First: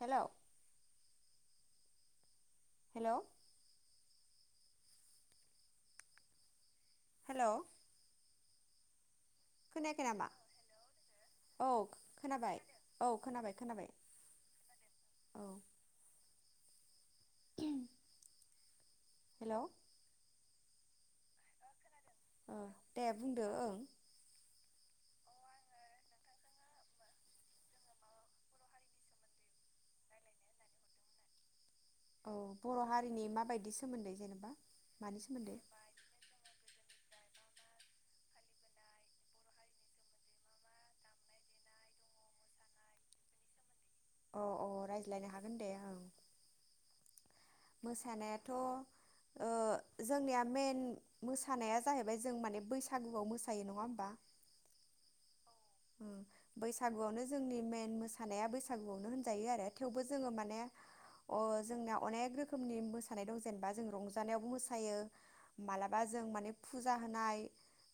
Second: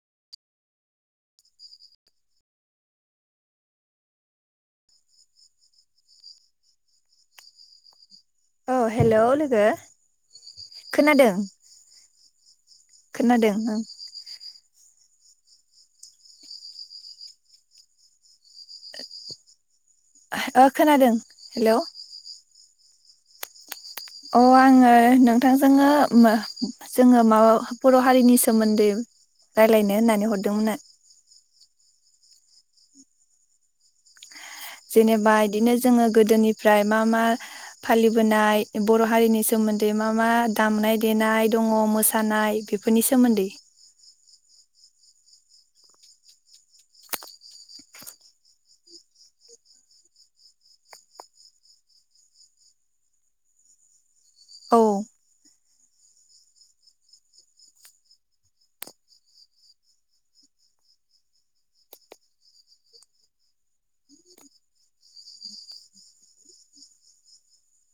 हेल' hello hello अ hello खोनायाखै नामा औ खोनाबाय औ खोनाबाय खोनादों ओं खोनाबाय औ हेल' ओ खोनादों हेलौ ओ दे बुंदो ओं अ आङो नोंथांजोंनो जोङो माबा बर' हारिनि सोमोन्दै रायलायनो होननानै हरदोंमोन न औ बर' हारिनि माबायदि सोमोन्दै जेनेबा मानि जेनेबा सोमोन्दै इदिनो जोङो गोदोनिफ्राय मा मा मा फालिबोनाय बर' हारिनि सोमोन्दै मा मा दामनाय देनाय दङ मोसानाय बेफोरनि सोमोन्दै अ अ रायज्लायनो हागोन दे ओं मोसानायाथ' जोंनिया मेन मोसानाया जाहैबाय जों माने बैसागुआव मोसायो नङा होमबा औ बैसागुआवनो जोंनि मेेन मोसानाया बैसागुआवनो होनजायो आरो थेवबो जोङो माने जोंनाया अनेख रोखोमनि मोसानाय दं जेनेबा जों रंजानायावबो मोसायो मालाबा जों माने फुजा होनाय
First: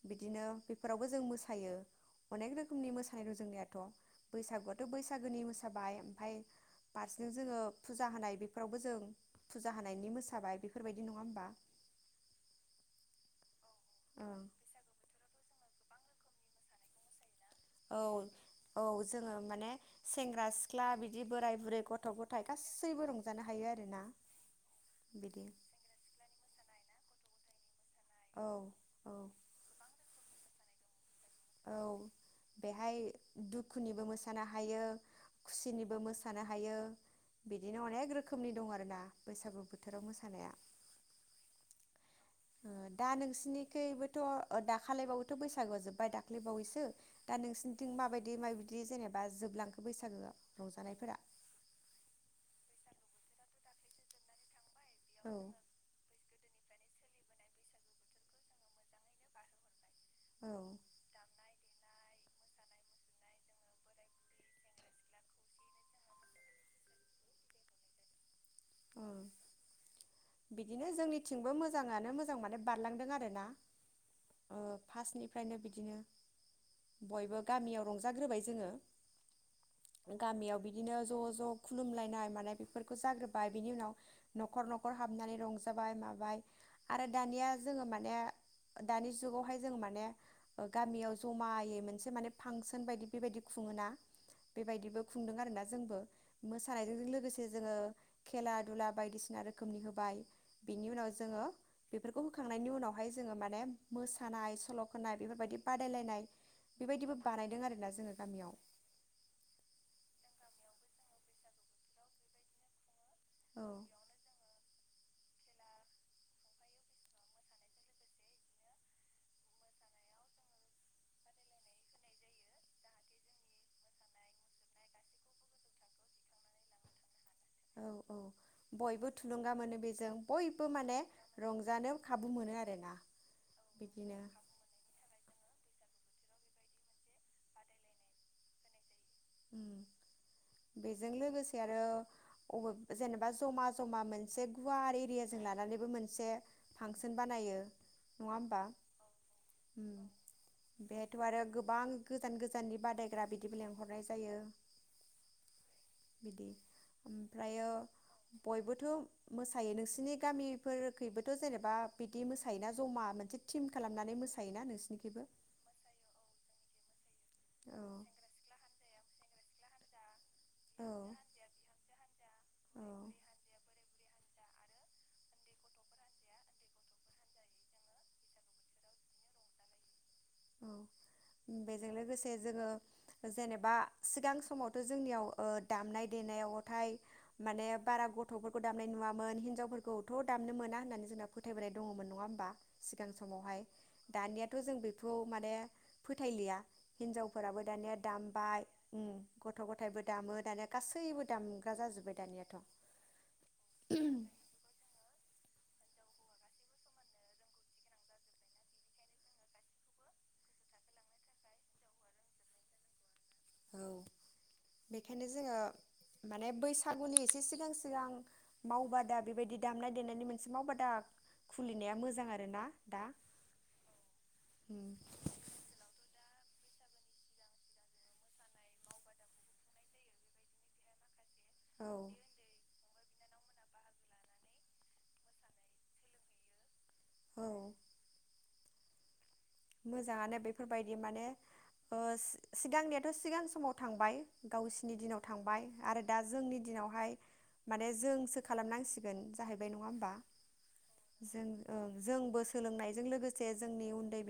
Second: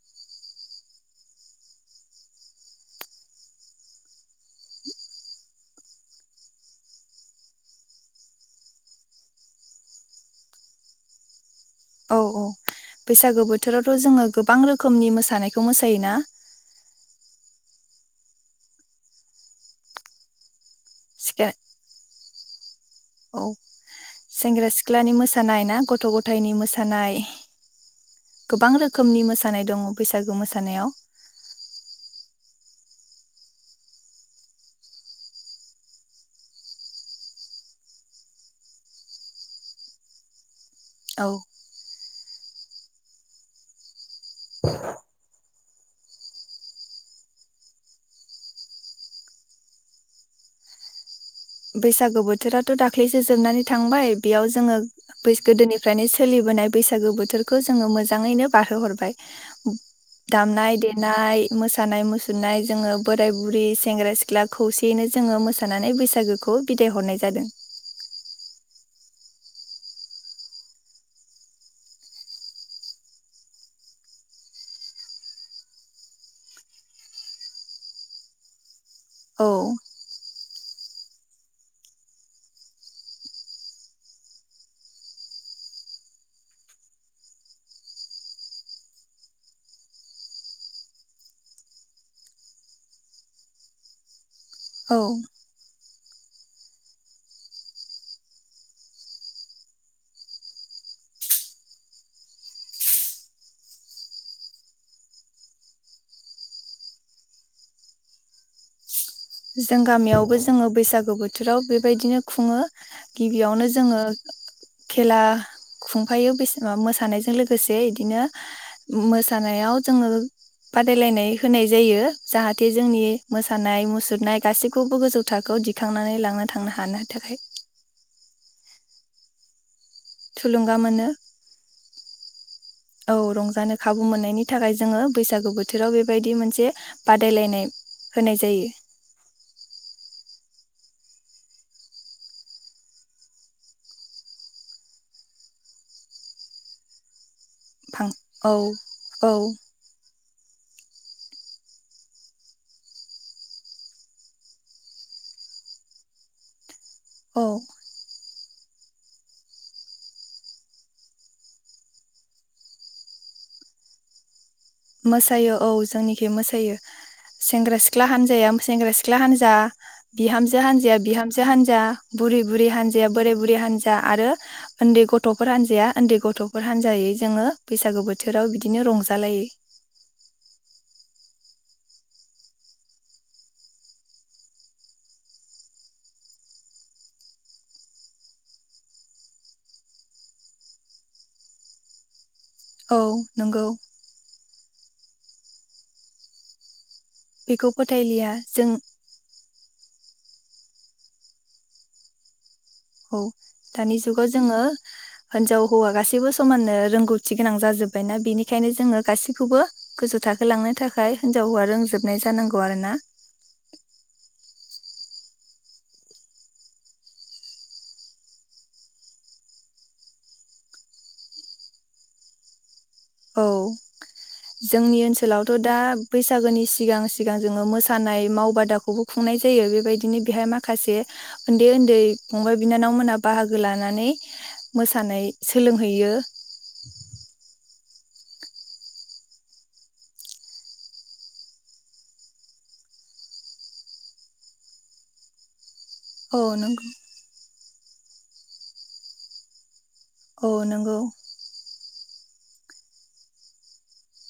बिदिनो बेफोरावबो जों मोसायो अनेक रोखोम रोखोमनि मोसानाय दं जोंनियाथ' बैसागुआथ' बैसागोनि मोसाबाय ओमफफ्राय फारसें जोङो फुजा होनाय बेफोरावबो जों फुजा होनायनि मोसाबाय बेफोरबायदि नङा होमबा औ औ बैसागो बोथोरावथ' जोङो ओं गोबां रोखोमनि मोसानायखौ मोसायोना औ औ जोङो माने सेंग्रा सिख्ला सिख्ला बिदि सिख्ला बोराइ बुरै गथ' गथाय [unintelligible] औ हायो आरोना सेंग्रा सिख्लानि बिदि मोसानाय ना गथ' गथाइनि मोसानाय औ गोबां औ रोखोमनि मोसानाय दङ बैसागु मोसानायाव [unintelligible] औ बेहाय दुखुनिबो मोसानो हायो खुसिनिबो मोसानो हायो बिदिनो अनेख रोखोमनि दं आरोना बैसागु बोथोराव मोसानाया औ दा नोंसोरनिखैबो दाखालै बावैथ' बै बैसागोआ जोब्बाय दाख्लैबावैसो दा नोंसोरनिथिं माबायदि माबायदि जेनेबा जोबलांखो बैसागोआव रंजानायफोरा बैसागु बोथोराथ' दाख्लैसो जोबनानै थांबाय बेयाव जोङो औ बैसो गोदोनिफ्रायनो सोलिबोनाय बैसागो बोथोरखौ जोङो मोजाङैनो बारहो हरबाय। औ दामनाय देनाय। मोसानाय मुसुरनाय जोङो बोराय बुरै सेंग्रा सिख्ला खौसेयैनो जोङो मोसानानै बैसागो खौ बिदाय हरनाय जादों। औ। बिदिनो जोंनिथिंबो मोजाङानो मोजां माने बारलांदों आरोना फार्स्टनिफ्रायनो बिदिनो बयबो गामियाव रंजाग्रोबाय जोङो। औ गामियाव। बिदिनो ज' ज' खुलुमलायनाय मानाय बेफोरखौ जाग्रोबाय बिनि उनाव न'खर न'खर नखर हाबनानै रंजाबाय माबाय आरो दानिया जोङो माने दानि जुगावहाय जों माने गामियाव जमायै मोनसे माने फांसन बायदि बेबायदि खुङोना। औ बेबायदिबो खुंदों आरोना जोंबो। मोसानायजों लोगोसे जोङो खेला दुला बायदिसिना रोखोम। रोखोमनि होबाय बिनि उनाव जोङो बेफोरखौ होखांनायनि उनावहाय जोङो माने मोसानाय सल' खाय बेफोर बायदि बादायलायनाय बेबायदिबो बानायदों आरोना जोङो गामियाव। जों गामियावबो जोङो बैसागु बोथोराव बेबायदिनो खुङो। औ गिबियावनो जोङो। खेला खुंफायो बे मोसानायजों लोगोसे बिदिनो मोसानायाव जोङो बादायलायनाय होनाय जायो जाहाथे जोंनि मोसानाय मुसुर नाय गासैखौबो गोजौ थाखोआव दिखांनानै लांनो थांनो हानो थाखाय। औ औ बयबो थुलुंगा मोनो बे। जों बयबो थुलुंगा माने मोनो रंजानो खाबु मोनो आरोना औ रंजानो खाबु बिदिनो। मोननायनि थाखाय जोङो बैसागु बोथोराव बेबायदि मोनसे बादायलायनाय होनाय जायो। बेजों लोगोसे आरो अबे जेनेबा जमा जमा मोनसे गुवार एरियाजों लानानैबो मोनसे फांसन बानायो। नङा औ होमबा औ। उम बेहायथ' आरो गोबां गोजान गोजाननि बादायग्रा बिदिबो लेंहरनाय। जायो बिदि। औ। ओमफ्रायो बयबोथ' मोसायो नोंसिनि गामिफोरखैबोथ' जेनेबा बिदि मोसायोना जमा मोनसे थिम खालामनानै मोसायो। मोसायो औ जोंनिखि मोसायो। सेंग्रा सिख्ला हानजाया सेंग्रा सिख्ला। हान्जा। बिहामजो औ हानजाया बिहामजो हानजा बुरै बुरै हानजाया औ बोराय बुरै हानजा। आरो उन्दै गथ'फोर हान्जाया उन्दै गथ'फोर हानजायै जोङो बैसागो बोथोराव बिदिनो रंजालायो। औ बेजों लोगोसे जोङो जेनेबा सिगां समावथ' जोंनियाव दामनाय देनायावथाय माने बारा गथ'फोरखौ दामनाय नुवामोन हिनजावफोरखौथ' दामनो मोना होननानै जोंना फोथायबोनाय दङमोन नङा होमबा। औ सिगां नंगौ समावहाय दानिया। थ' जों बे खौ माने फोथायलिया। हिनजावफोराबो बेखौ दानिया फोथायलिया दामबाय जों गथ' गथायाइबो दामो दानिया गासैबो दामग्रा जाजोबबाय दानियाथ'। औ दानि जुगाव जोङो हिनजाव हौवा गासैबो समाननो रोंगौथि गोनां जाजोब्बायना बेनिखायनो जोङो गासैखौबो गोजौ थाखोलांनो थाखाय हिनजाव हौवा रोंजोबनाय जानांगौ आरोना। औ बेखायनो जोङो माने बैसागुनि एसे सिगां सिगां मावबादा बेबायदि दामनाय देनायनि मोनसे मावबादा खुलिनाया मोजां आरो ना औ जोंनि ओनसोलावथ' दा बैसा सागोनि सिगां सिगां जोङो मोसानाय मावबादाखौबो खुंनाय जायो बेबायदिनो बेहाय माखासे उन्दै औ उन्दै फंबाय बिनानाव मोना बाहागो लानानै मोसानाय सोलोंहैयो औ मोजाङानो बेफोरबायदि माने ओ सिगांनियाथ' सिगां समाव थांबाय गावसिनि दिनाव थांबाय आरो दा औ जोंनि नंगौ दिनावहाय माने जोंसो खालामनांसिगोन जाहैबाय नङा होम औ नंगौ जोंबो सोलोंनायजों लोगोसे जोंनि उन्दै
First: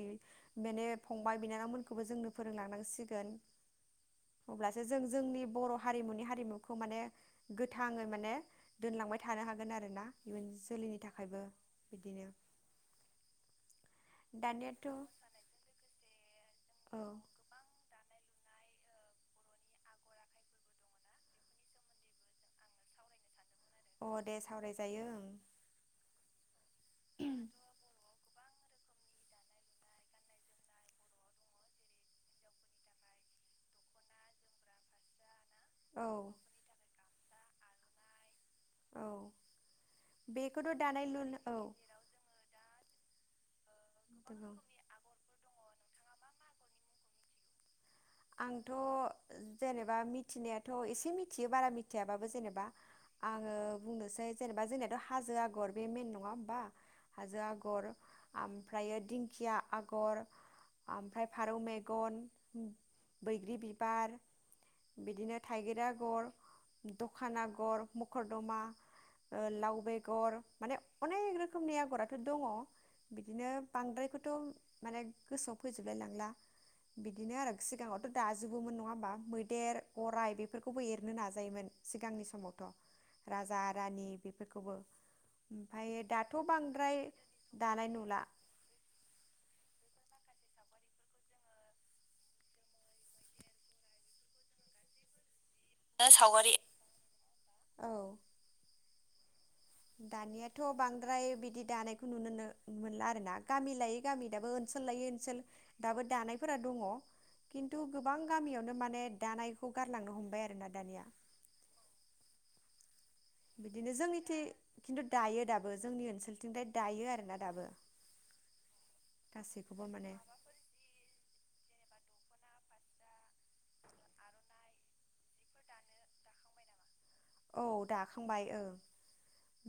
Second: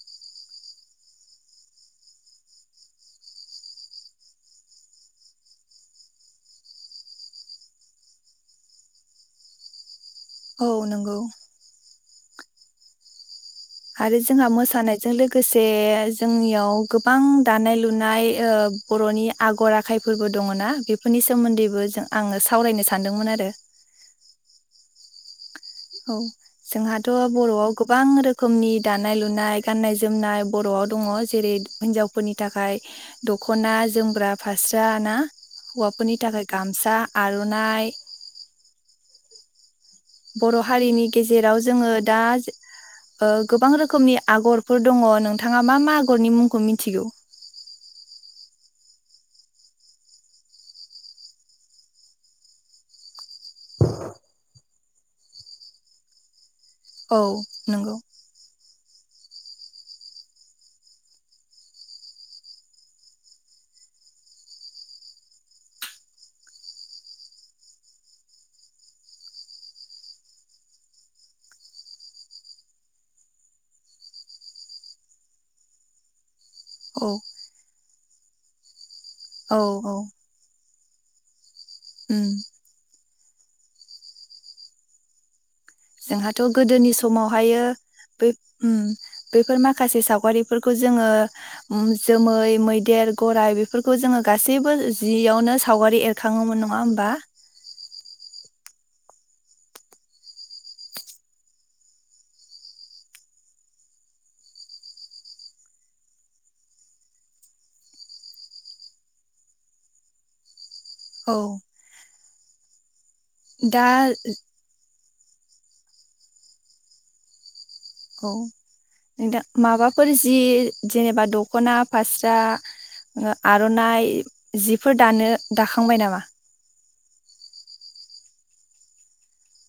माने फंबाय बिनानावमोनखौबो जोंनो फोरोंलांनांसिगोन अब्लासो जों जोंनि बर' हारिमुनि हारिमुखौ माने गोथाङै माने दोनलांबाय थानो हागोन आरो ना इुन औ जोलैनि नंगौ थाखायबो बिदिनो आरो जोंहा दानियाथ' मोसानाय जों लोगोसे जोंनियाव औ गोबां दानाय लुनाय ए ओ बर'नि आगर आखायफोरबो दङना बेफोरनि सोमोन्दैबो जों आङो सावरायनो सानदोंमोन आरो अ दे सावरायजायो ओं औ जोंहाथ' बर'आव गोबां रोखोम रोखोमनि दानाय लुनाय गाननाय जोमनाय बर'आव दङ जेरै हिन्जावफोरनि थाखाय दख'ना जोमग्रा फास्रा ना हौवाफोरनि ओं थाखाय गामसा आर'नाइ औ बर' बेखौथ' हारिनि दानाय लुनो गेजेराव औ जोङो दा ओ गोबां रो खोमनि नंगौ आगरफोर दङ नोंथाङा मा मा आगरनि मुंखौ मिथिगौ आंथ' जेनेबा मिथिनायाथ' एसे मिथियो बारा मिथियाबाबो जेनेबा आङो बुंनोसै जेनेबा जेनेबा हाजो आगर बे मेन नङा होनोमबा औ हाजो आगर नंगौ ओमफ्राय दिं दखिया आगर, ओमफ्राय फारौ मेगन बैग्रि बिबार, बिदिनो थाइगिर आगर, दखान आगर, मखरदमा, लाव बेगर, माने अनेख रोखोमनि आगराथ' दङ बिदिनो बांद्रायखौथ' माने गोसोआव फोजोबलाय लांला औ बिदिनो आरो सिगाङाव दाजोबोमोन नङा होमा औ मैदेर औ गराय बेफोरखौ खौबो एरनो नाजायोमोन उम सिगांनि समावथ' राजा रानि बेफोरखौबो ओमफ्राय जोंहाथ' दाथ' गोदोनि बांद्राय समावहायो दानाय नुला बै-बैफोर माखासे साव गारिफोरखौ जोङो जोमै मैदेर गराइ बेफोरखौ जोङो गासैबो जियावनो सावगारि एरखाङोमोन नङा होमबा औ दानियाथ' बांद्राय बिदि दानायखौ नुनो मोनला आरो ना गामि लायै गामि दाबो ओनसोल लायै ओनसोल दाबो दानायफोरा दङ खिन्थु गोबां गामियावनो माने दानायखौ गारलांनो हमबाय आरो ना दानिया औ दा बिदिनो जोंनिथं खिन्थु दायो दाबो जोंनि ओनसोलथिंफ्राय दायो आरोना दाबो औ नों दा गासैखौबो माबाफोर माने जि जेनेबा द' ख'ना फास्रा आर'नाइ जिफोर दानो दाखांबाय नामा औ दाखांबाय ओं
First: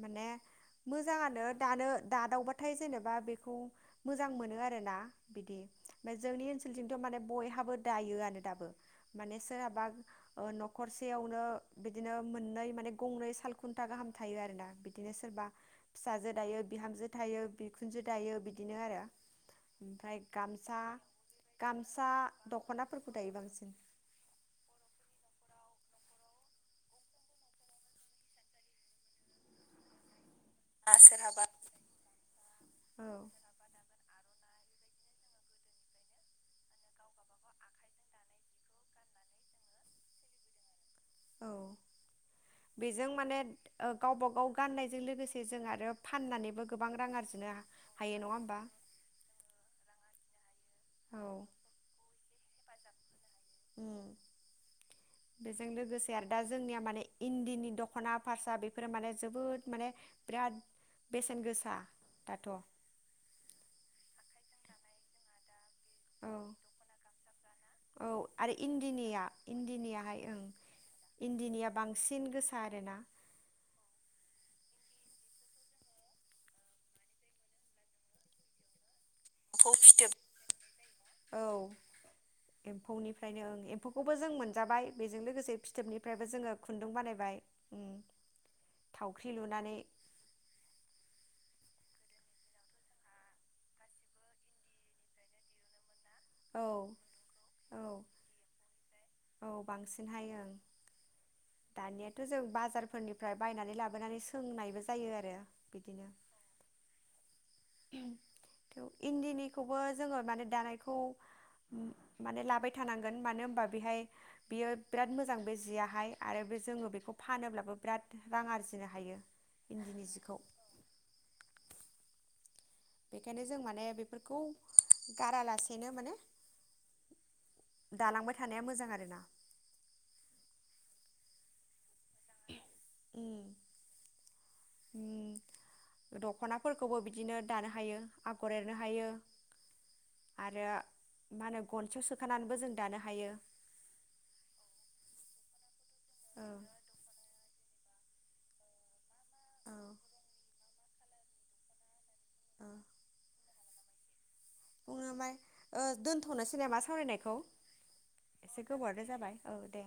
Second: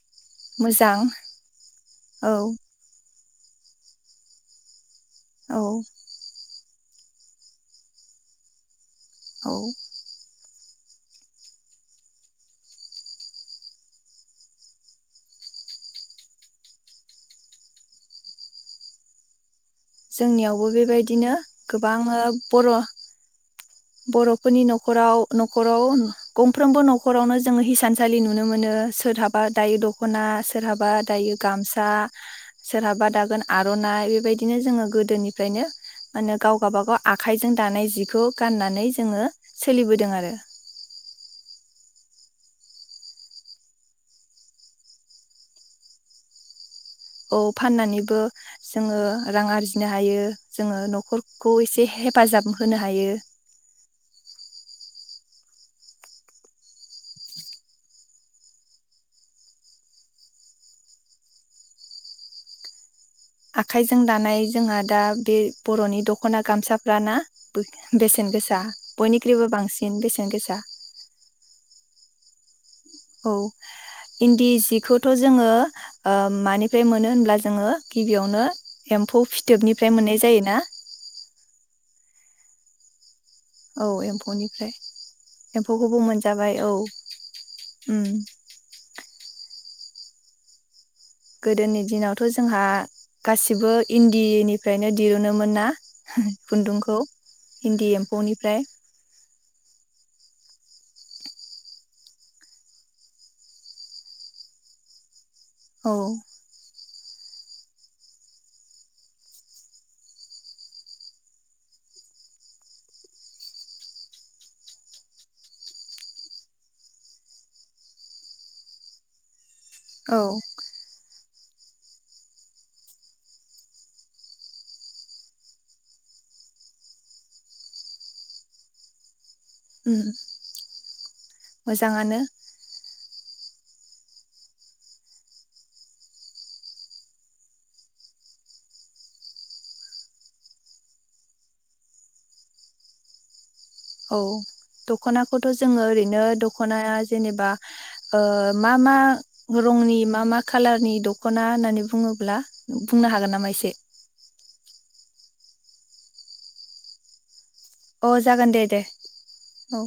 माने मोजां मोजाङानो दानो औ दादावबाथाय जेनेबा बे बे खौ मोजां मोनो आरोना बिदि औ जोंनि ओनसोल जोंनिथिंथ' माने बयहाबो दायोआनो दाबो। माने औ सोरहाबा ओ न'खरसेयावनो बिदिनो मोननै माने गंनै सालखुन्था गाहाम थायो आरो ना। बिदिनो सोरबा फिसाजो दायो बिहामजो थायो बिखुनजो दायो बिदिनो आरो ओमफ्राय जोंनियावबो गामसा बेबायदिनो गामसा गोबाङो बर' दख'नाफोरखौ दायो बांसिन बर'फोरनि न'खराव न' खराव गंफ्रोमबो न'खरावनो जोङो हिसानसालि नुनो मोनो। सोरहाबा दायो दख'ना सोरहाबा दायो गामसा सोरहाबा औ दागोन आर'नाइ बाय दिनो जोङो गोदोनिफ्रायनो मानो गाव गावबागाव आखाइजों दानाय जिखौ गाननानै जोङो सोलिबोदों आरो औ बेजों माने ओ गावबा गाव गाननायजों लोगोसे जों आरो फाननानैबो गोबां रां औ आरजिनो फाननानैबो हायो नङा होमबा जोङो रां आरजिनो हायो। जोङो औ न'खरखौ एसे हे फाजाब होनो हायो। बेजों लोगोसे आरो दा जोंनिया माने इन्दिनि दख'ना फारसा बेफोरो माने जोबोद माने बिराद बेसेन गोसा दाथ'। आखाइजों दानाय जोंहा दा बे बर'नि दख'ना गामसाफ्रा ना? औ बेसेन आरो गोसा इन्दिनिया बयनिख्रुइबो बांसिन इन्दिनियाहाय बेसेन ओं गोसा। इन्दिनिया बांसिन गोसा आरोना औ इन्दि जि खौथ' जोङो ओ मानिफ्राय मोनो होनब्ला जोङो गिबियावनो एम्फौ एम्फौ फिथोबनिफ्राय फिथोब मोननाय जायो ना? औ एम्फौनि फ्रायनो ओं औ एम्फौखौबो जों एम्फौनिफ्राय मोनजाबाय बेजों लोगोसे एम्फौखौबो फिथोबनिफ्रायबो मोनजाबाय जोङो औ खुन्दुं बानायबाय। ओम उम थाव ख्रि लुनानै गोदोनि दिनावथ' जोंहा गासैबो इन्दिनिफ्रायनो दिरुनोमोन ना? औ खुन्दुंखौ औ इन्दि एम्फौनिफ्राय। औ बांसिनहाय ओं। दानियाथ' जों बाजारफोरनिफ्राय बायनानै लाबोनानै सोंनायबो जायो आरो औ। बिदिनो इन्दिनिखौबो जोङो माने दानायखौ माने लाबाय थानांगोन। मानो होनबा बेहाय बियो बिराद मोजां बे जियाहाय आरो बे जोङो बेखौ फानोब्लाबो बिराद रां आरजिनो हायो। इन्दिनि औ। जिखौ बेखायनो जों माने बेफोरखौ गारालासेनो माने दालांबाय थानाया मोजां आरो ना। ओम मोजाङानो। ओम ओम। दखनाफोरखौबो बिदिनो दानो हायो आगर एरनो हायो आरो मा होनो गनसियाव सोखानानैबो जों दानो हायो। औ द'खनाखौथ' जोङो ओरैनो औ द'खनाया जेनेबा ओ मा मा औ रंनि मा मा खालारनि द'खना होननानै बुङोब्ला औ बुंनो हागोन नामा एसे? [unintelligible] ओ दोन्थ'नोसै नामा सावरायनायखौ? अ जागोन दे एसे दे गोबावानो जाबाय औ दे।